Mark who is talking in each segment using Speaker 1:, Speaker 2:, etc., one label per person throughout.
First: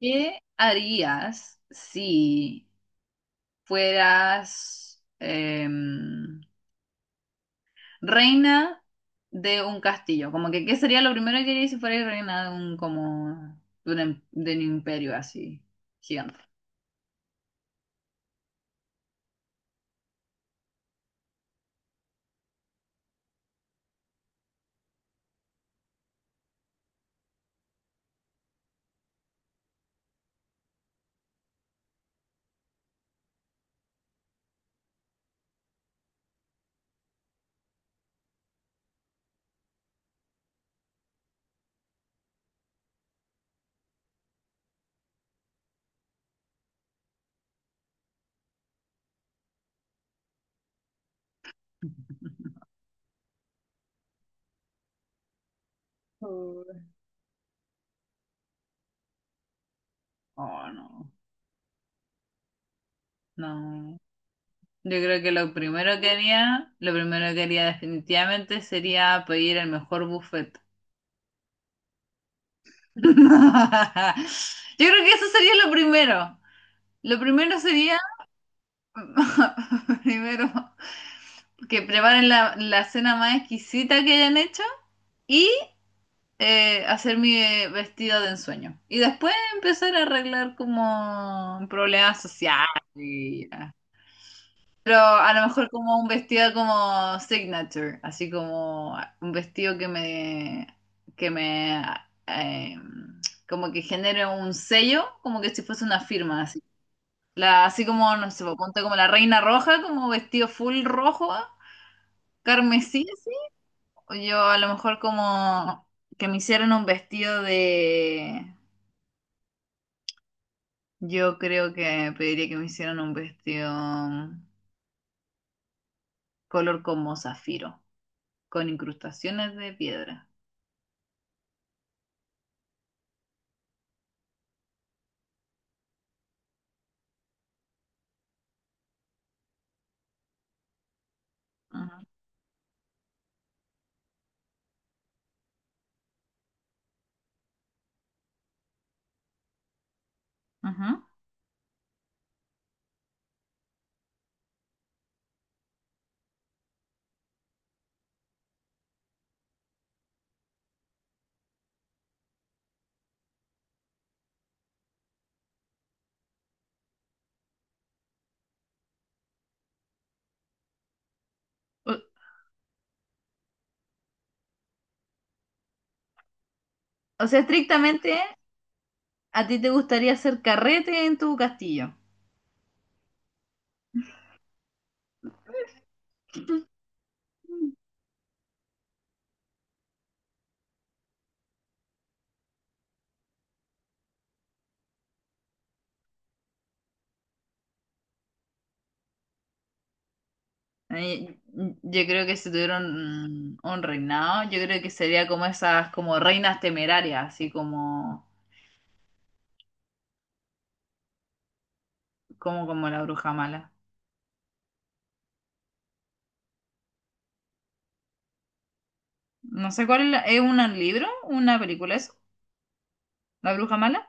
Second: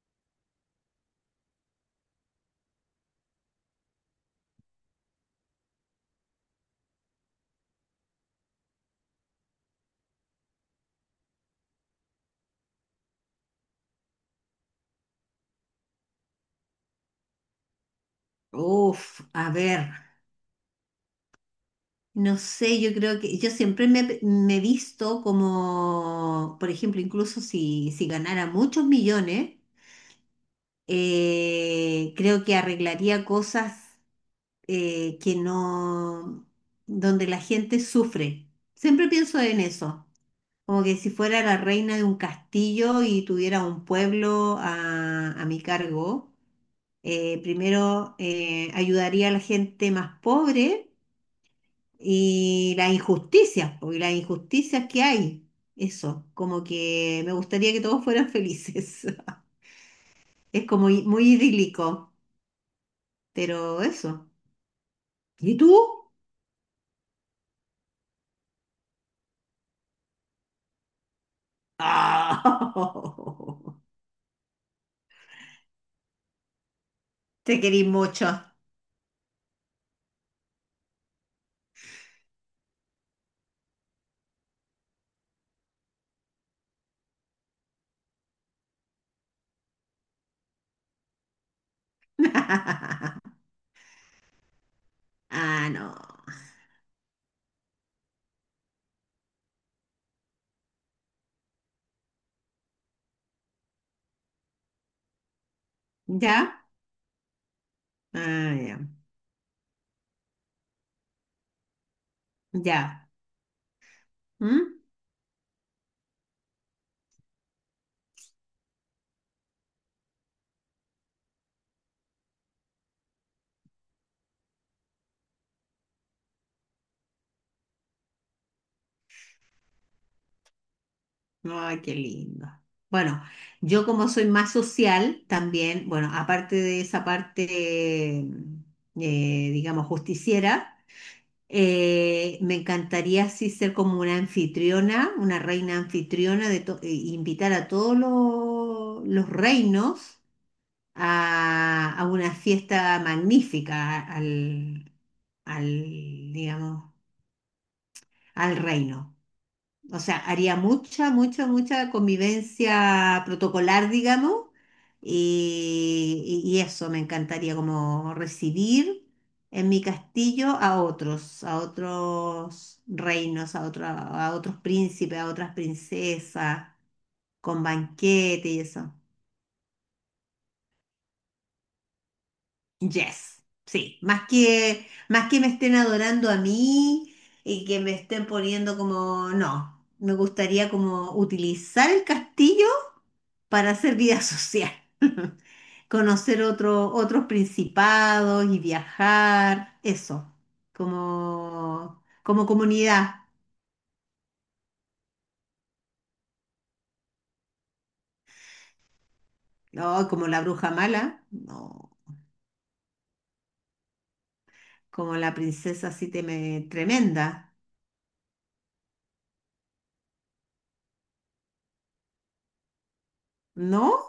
Speaker 1: ¿Qué harías si fueras reina de un castillo? Como que, ¿qué sería lo primero que harías si fueras reina de un, como, de un, em- de un imperio así gigante?
Speaker 2: Uf, a ver, no sé, yo creo que yo siempre me he visto como, por ejemplo, incluso si ganara muchos millones, creo que arreglaría cosas que no, donde la gente sufre. Siempre pienso en eso, como que si fuera la reina de un castillo y tuviera un pueblo a mi cargo, primero ayudaría a la gente más pobre. Y las injusticias, porque las injusticias que hay, eso, como
Speaker 1: Oh.
Speaker 2: que me gustaría que todos fueran felices. Es
Speaker 1: Oh,
Speaker 2: como
Speaker 1: no,
Speaker 2: muy idílico, pero
Speaker 1: no.
Speaker 2: eso.
Speaker 1: Yo creo que lo
Speaker 2: ¿Y tú?
Speaker 1: primero que haría, lo primero que haría definitivamente sería pedir el mejor buffet.
Speaker 2: Ah.
Speaker 1: Yo creo que eso sería lo primero. Lo primero
Speaker 2: Te querís
Speaker 1: sería...
Speaker 2: mucho.
Speaker 1: Primero, que preparen la cena más exquisita que hayan hecho y hacer mi vestido de ensueño. Y después empezar a arreglar como problemas sociales. Y, ah. Pero a lo mejor
Speaker 2: Ah, no.
Speaker 1: como un vestido como signature, así como un vestido que me, eh, como que genere un sello, como que si fuese una firma, así.
Speaker 2: ¿Ya?
Speaker 1: La, así como, no sé,
Speaker 2: Ah, ya.
Speaker 1: ponte como la reina roja, como vestido full rojo, carmesí,
Speaker 2: Ya.
Speaker 1: así. O yo a lo
Speaker 2: ¿Mm?
Speaker 1: mejor como que me hicieran un vestido de... Yo creo que pediría que me hicieran un vestido color como zafiro, con incrustaciones de piedra.
Speaker 2: Ay, qué lindo. Bueno, yo como soy más social también, bueno, aparte de esa parte, digamos, justiciera.
Speaker 1: Ujú,
Speaker 2: Me encantaría así ser como una anfitriona, una reina anfitriona, de e invitar a todos los reinos
Speaker 1: ujú.
Speaker 2: a una fiesta magnífica al, al, digamos, al reino. O sea, haría mucha, mucha, mucha convivencia protocolar, digamos, y eso me encantaría, como recibir en mi castillo a
Speaker 1: O,
Speaker 2: otros reinos, a, a otros príncipes, a otras princesas,
Speaker 1: o sea,
Speaker 2: con
Speaker 1: estrictamente,
Speaker 2: banquete y eso.
Speaker 1: ¿a ti te gustaría hacer carrete en tu castillo?
Speaker 2: Yes, sí, más que me estén adorando a mí y
Speaker 1: Mm.
Speaker 2: que me estén poniendo como, no, me gustaría como utilizar el castillo para hacer vida social, conocer otros principados y viajar, eso,
Speaker 1: Eh,
Speaker 2: como,
Speaker 1: Yo creo que
Speaker 2: como
Speaker 1: si tuviera
Speaker 2: comunidad,
Speaker 1: un reinado, yo creo que sería como esas como reinas temerarias, así como,
Speaker 2: no, como la bruja mala, no,
Speaker 1: como, como la bruja mala.
Speaker 2: como la princesa así tremenda,
Speaker 1: No sé cuál es, la- ¿es un libro, una película eso, La Bruja
Speaker 2: ¿no?
Speaker 1: Mala?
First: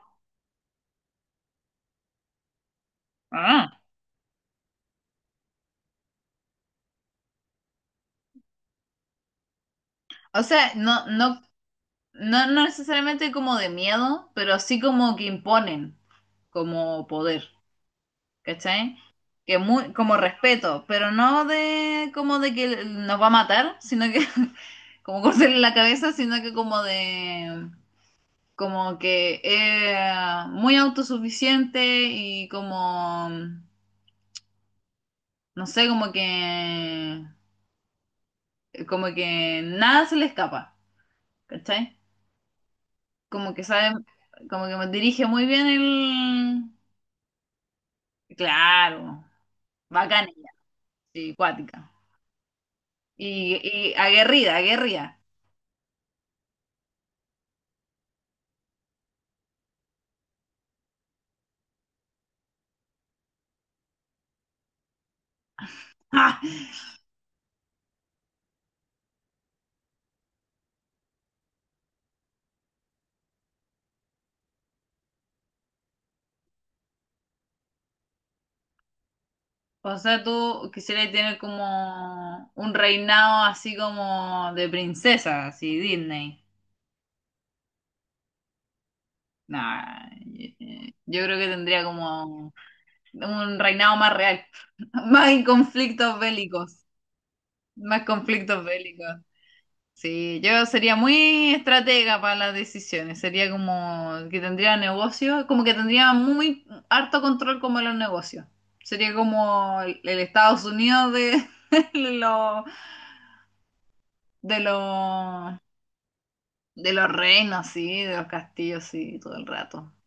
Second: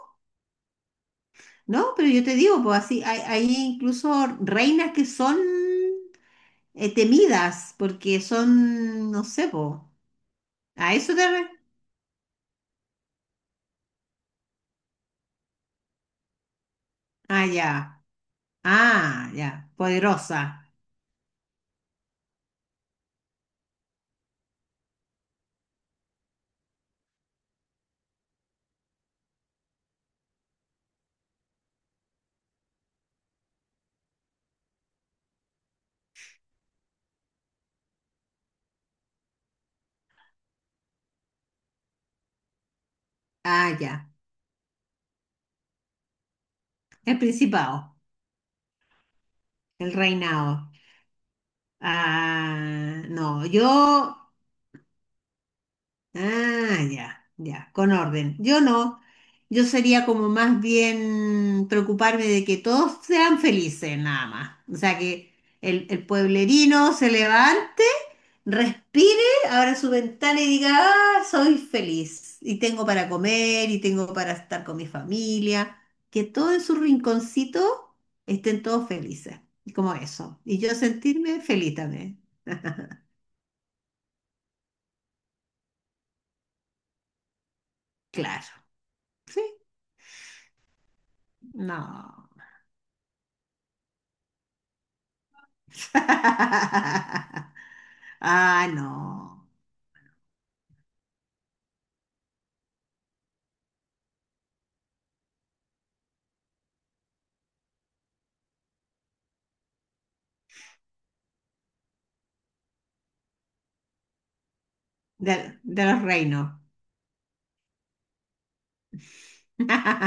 Speaker 2: No, pero yo te digo, pues así, hay
Speaker 1: Ah,
Speaker 2: incluso reinas que son temidas porque son, no sé, pues.
Speaker 1: o sea,
Speaker 2: ¿A
Speaker 1: no,
Speaker 2: eso te
Speaker 1: no, no, no necesariamente como de miedo, pero sí como que imponen como
Speaker 2: Ah,
Speaker 1: poder,
Speaker 2: ya.
Speaker 1: ¿cachai?
Speaker 2: Ah, ya.
Speaker 1: Que muy, como
Speaker 2: Poderosa.
Speaker 1: respeto, pero no de como de que nos va a matar, sino que como cortarle la cabeza, sino que como de como que es muy autosuficiente y como no sé, como que nada se le escapa, ¿cachai? Como que
Speaker 2: Ah,
Speaker 1: sabe,
Speaker 2: ya.
Speaker 1: como que me dirige muy bien el...
Speaker 2: El principado.
Speaker 1: Claro,
Speaker 2: El
Speaker 1: bacana ella,
Speaker 2: reinado.
Speaker 1: sí, cuática.
Speaker 2: Ah, no.
Speaker 1: Y
Speaker 2: Yo.
Speaker 1: aguerrida, aguerrida.
Speaker 2: Ah, ya, ya, con orden. Yo no, yo sería como más bien preocuparme de que todos sean felices, nada más. O sea, que el
Speaker 1: ¡Ah!
Speaker 2: pueblerino se levante, respire, abra su ventana y diga, ah, soy feliz y tengo para comer y tengo para estar con mi familia. Que todo en su rinconcito estén todos felices, como
Speaker 1: O sea,
Speaker 2: eso. Y
Speaker 1: tú
Speaker 2: yo
Speaker 1: quisieras tener
Speaker 2: sentirme feliz también,
Speaker 1: como un reinado así como de princesa, así Disney.
Speaker 2: claro. Sí,
Speaker 1: Nah, yo creo que tendría
Speaker 2: no.
Speaker 1: como un reinado más real, más conflictos bélicos, más conflictos
Speaker 2: Ah,
Speaker 1: bélicos.
Speaker 2: no.
Speaker 1: Sí, yo sería muy estratega para las decisiones. Sería como que tendría negocios, como que tendría muy harto control como de los negocios. Sería como el Estados Unidos de, de los de los
Speaker 2: De los reinos.
Speaker 1: de los reinos, sí, de los castillos, sí, todo el rato.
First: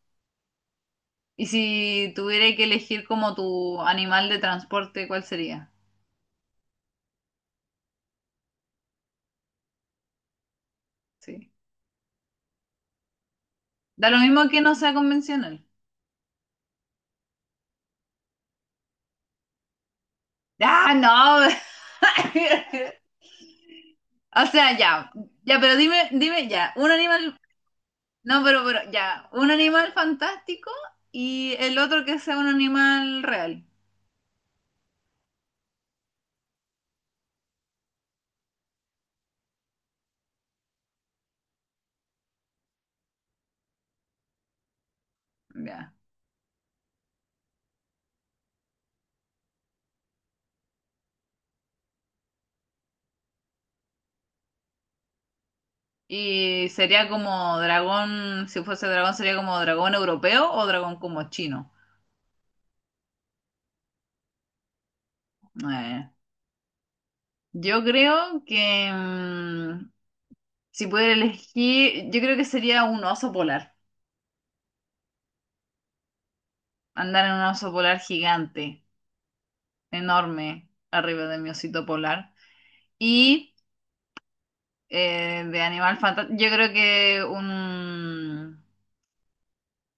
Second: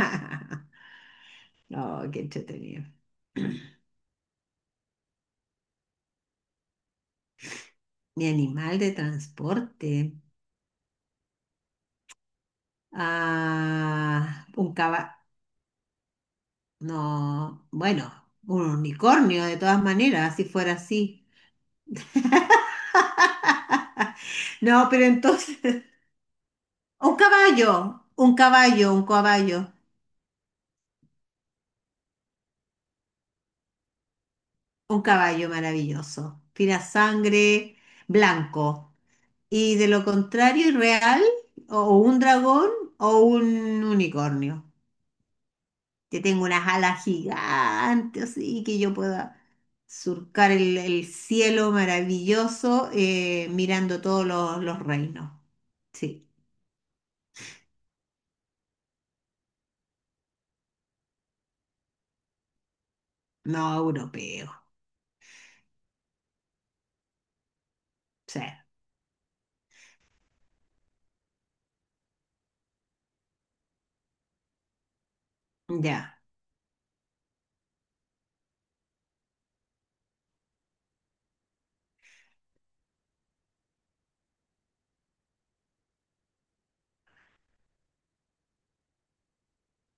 Speaker 1: Y
Speaker 2: Oh,
Speaker 1: si
Speaker 2: qué
Speaker 1: tuviera que
Speaker 2: entretenido.
Speaker 1: elegir como tu animal de transporte, ¿cuál sería?
Speaker 2: Mi animal de transporte.
Speaker 1: Sí. Da lo
Speaker 2: Ah,
Speaker 1: mismo que
Speaker 2: un
Speaker 1: no sea
Speaker 2: caballo.
Speaker 1: convencional.
Speaker 2: No, bueno, un unicornio de todas maneras, si fuera
Speaker 1: Ah,
Speaker 2: así.
Speaker 1: no. O sea,
Speaker 2: No, pero
Speaker 1: ya, ya, pero
Speaker 2: entonces.
Speaker 1: dime, dime ya, un
Speaker 2: Un
Speaker 1: animal,
Speaker 2: caballo, un
Speaker 1: no,
Speaker 2: caballo, un
Speaker 1: ya, un
Speaker 2: caballo,
Speaker 1: animal fantástico y el otro que sea un animal real,
Speaker 2: un caballo maravilloso. Tira sangre, blanco. Y de lo contrario, irreal, o un dragón o un unicornio,
Speaker 1: ya.
Speaker 2: que tenga unas alas gigantes así, y que yo pueda surcar el cielo maravilloso mirando todos los reinos. Sí,
Speaker 1: Y sería como dragón, si fuese dragón sería como dragón europeo o dragón como chino.
Speaker 2: no europeo.
Speaker 1: Eh, yo
Speaker 2: Sí,
Speaker 1: creo que si pudiera elegir, yo creo que sería un oso polar,
Speaker 2: ya.
Speaker 1: andar en un oso polar gigante, enorme, arriba de mi osito polar. Y... de animal fantástico. Yo creo que un...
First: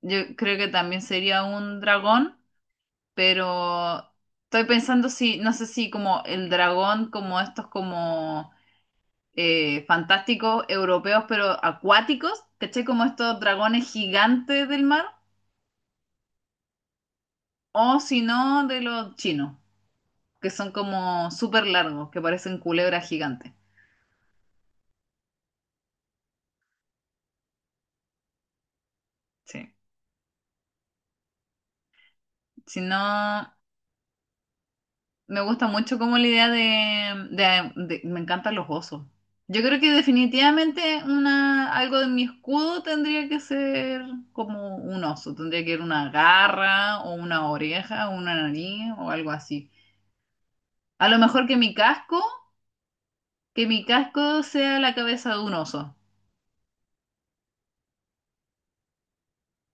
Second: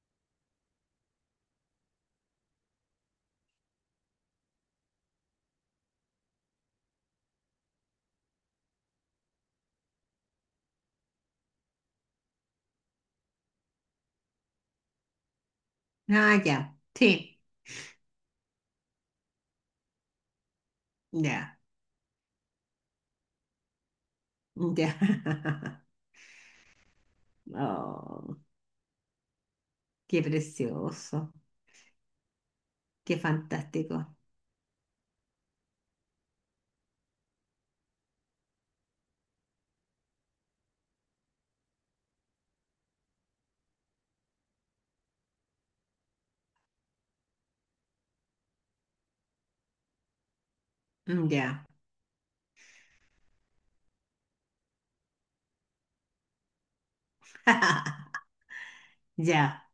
Speaker 1: Yo creo que también sería un dragón, pero estoy pensando si, no sé si como el dragón, como estos como fantásticos europeos, pero acuáticos, ¿cachai? Como estos dragones gigantes del mar,
Speaker 2: Ah, ya. Sí,
Speaker 1: o si no, de los chinos, que son como
Speaker 2: ya.
Speaker 1: súper largos, que parecen culebras gigantes.
Speaker 2: Ya. Oh,
Speaker 1: Sí.
Speaker 2: qué precioso.
Speaker 1: Si no...
Speaker 2: Qué fantástico.
Speaker 1: Me gusta mucho como la idea de- Me encantan los osos. Yo creo que definitivamente una, algo de mi escudo tendría que ser como un oso. Tendría que ser una garra o una oreja o una nariz o algo así. A lo mejor
Speaker 2: Ya.
Speaker 1: que mi casco sea la cabeza de un oso.
Speaker 2: Ya.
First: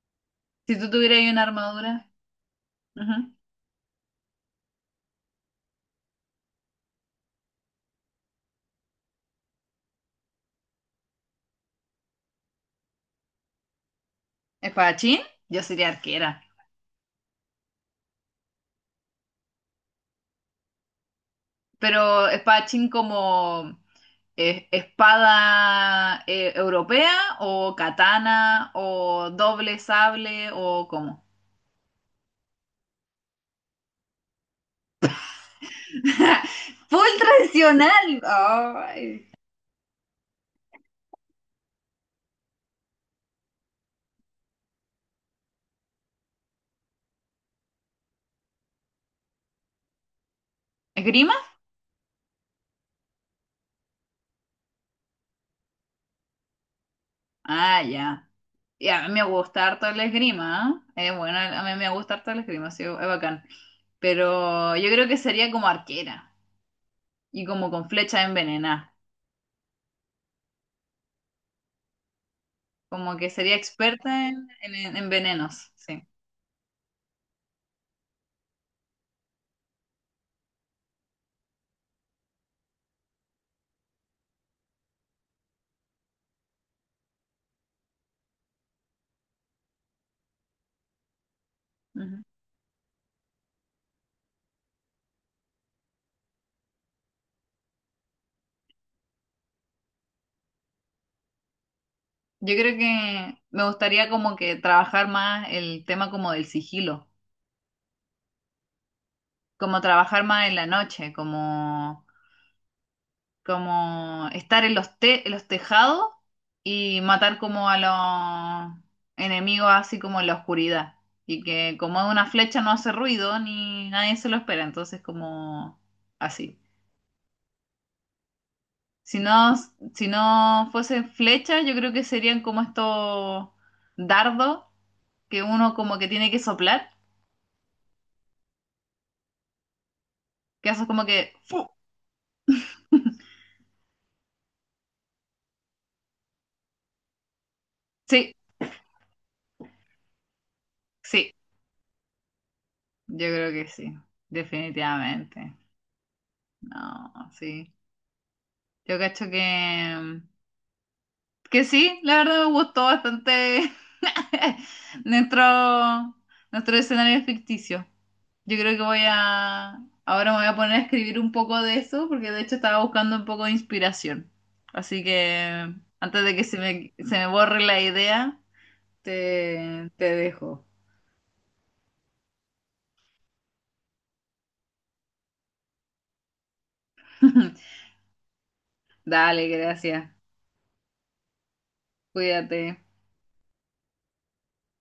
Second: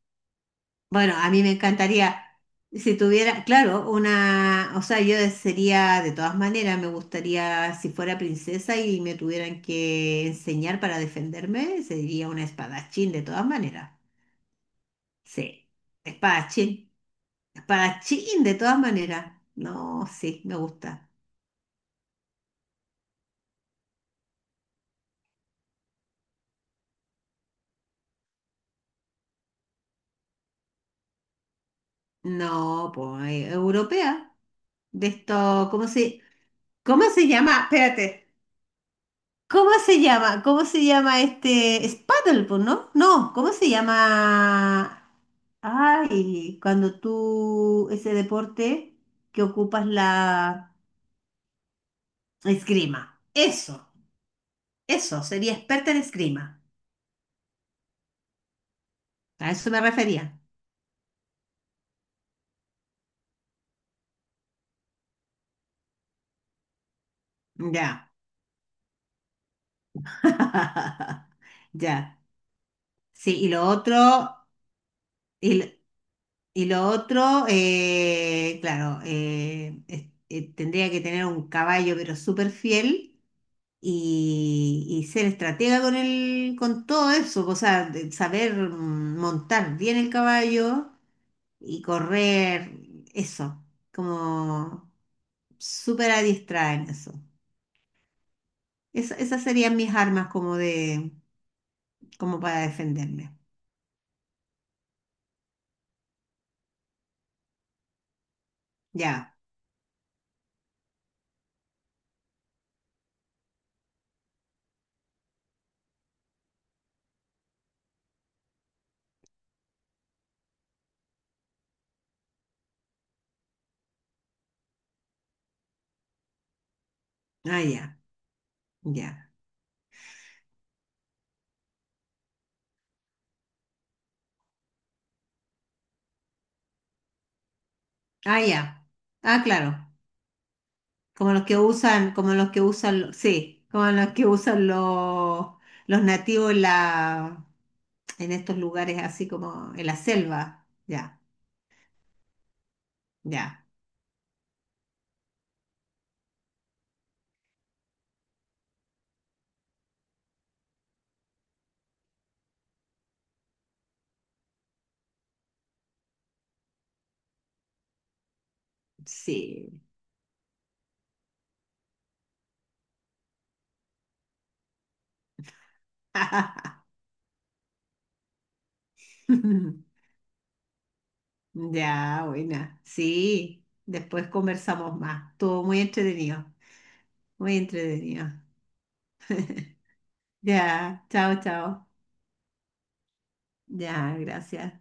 Speaker 1: Si tú
Speaker 2: Bueno,
Speaker 1: tuvieras ahí
Speaker 2: a mí
Speaker 1: una
Speaker 2: me
Speaker 1: armadura.
Speaker 2: encantaría, si
Speaker 1: Ujú.
Speaker 2: tuviera, claro, una, o sea, yo sería, de todas maneras, me gustaría, si fuera princesa y me tuvieran que enseñar para defenderme, sería una espadachín, de todas maneras.
Speaker 1: ¿Espadachín? Yo
Speaker 2: Sí,
Speaker 1: sería arquera.
Speaker 2: espadachín, espadachín, de todas maneras. No, sí, me gusta.
Speaker 1: Pero espadachín como... ¿Es espada europea o katana o doble sable o cómo?
Speaker 2: No, pues, europea, de esto, cómo
Speaker 1: Full
Speaker 2: se llama?
Speaker 1: tradicional.
Speaker 2: Espérate.
Speaker 1: Ay.
Speaker 2: ¿Cómo se llama? ¿Cómo se llama este? Es paddleboard, ¿no? No, ¿cómo se llama? Ay, cuando tú, ese deporte que ocupas la
Speaker 1: ¿Esgrima?
Speaker 2: esgrima. Eso, sería experta en esgrima.
Speaker 1: Ah, ya. Y a mí me
Speaker 2: A
Speaker 1: gusta
Speaker 2: eso me
Speaker 1: harto el
Speaker 2: refería.
Speaker 1: esgrima, ¿eh? Bueno, a mí me gusta harto el esgrima, sí, es bacán. Pero yo creo que sería como arquera y como con
Speaker 2: Ya.
Speaker 1: flecha envenenada.
Speaker 2: Ya.
Speaker 1: Como que
Speaker 2: Sí, y
Speaker 1: sería
Speaker 2: lo
Speaker 1: experta
Speaker 2: otro,
Speaker 1: en
Speaker 2: y, lo
Speaker 1: venenos, sí.
Speaker 2: y lo otro, claro, tendría que tener un caballo, pero súper fiel y ser estratega con el, con todo eso, o sea, de saber montar bien el caballo y
Speaker 1: Ujú.
Speaker 2: correr, eso, como súper adiestrada en eso. Esas serían mis armas como de, como
Speaker 1: Yo
Speaker 2: para
Speaker 1: creo
Speaker 2: defenderme.
Speaker 1: que me gustaría como que trabajar más el tema como del sigilo,
Speaker 2: Ya,
Speaker 1: como trabajar más en la noche, como, como estar en los te- en los tejados y matar como a los enemigos así como en la oscuridad. Y que como es una flecha no hace ruido ni nadie se lo espera, entonces como así.
Speaker 2: ah, ya,
Speaker 1: Si
Speaker 2: ya,
Speaker 1: no, si no fuesen flechas, yo creo que serían como estos dardos que uno como que tiene que soplar.
Speaker 2: ah, ya. Ah, claro.
Speaker 1: Que haces como que...
Speaker 2: Como los que
Speaker 1: ¡fu!
Speaker 2: usan, como los que usan, sí, como los que usan los nativos en la, en
Speaker 1: Sí,
Speaker 2: estos lugares así como en la selva. Ya,
Speaker 1: sí, yo creo
Speaker 2: ya,
Speaker 1: que sí, definitivamente. No, sí. Yo cacho que... Que sí, la verdad me gustó bastante nuestro, nuestro escenario ficticio. Yo creo que voy a...
Speaker 2: sí.
Speaker 1: Ahora me voy a poner a escribir un poco de eso, porque de hecho estaba buscando un poco de inspiración. Así que antes de que se me borre la idea, te dejo.
Speaker 2: Ya, buena. Sí, después conversamos más. Estuvo muy entretenido, muy entretenido.
Speaker 1: Dale, gracias.
Speaker 2: Ya, chao, chao.
Speaker 1: Cuídate.
Speaker 2: Ya, gracias.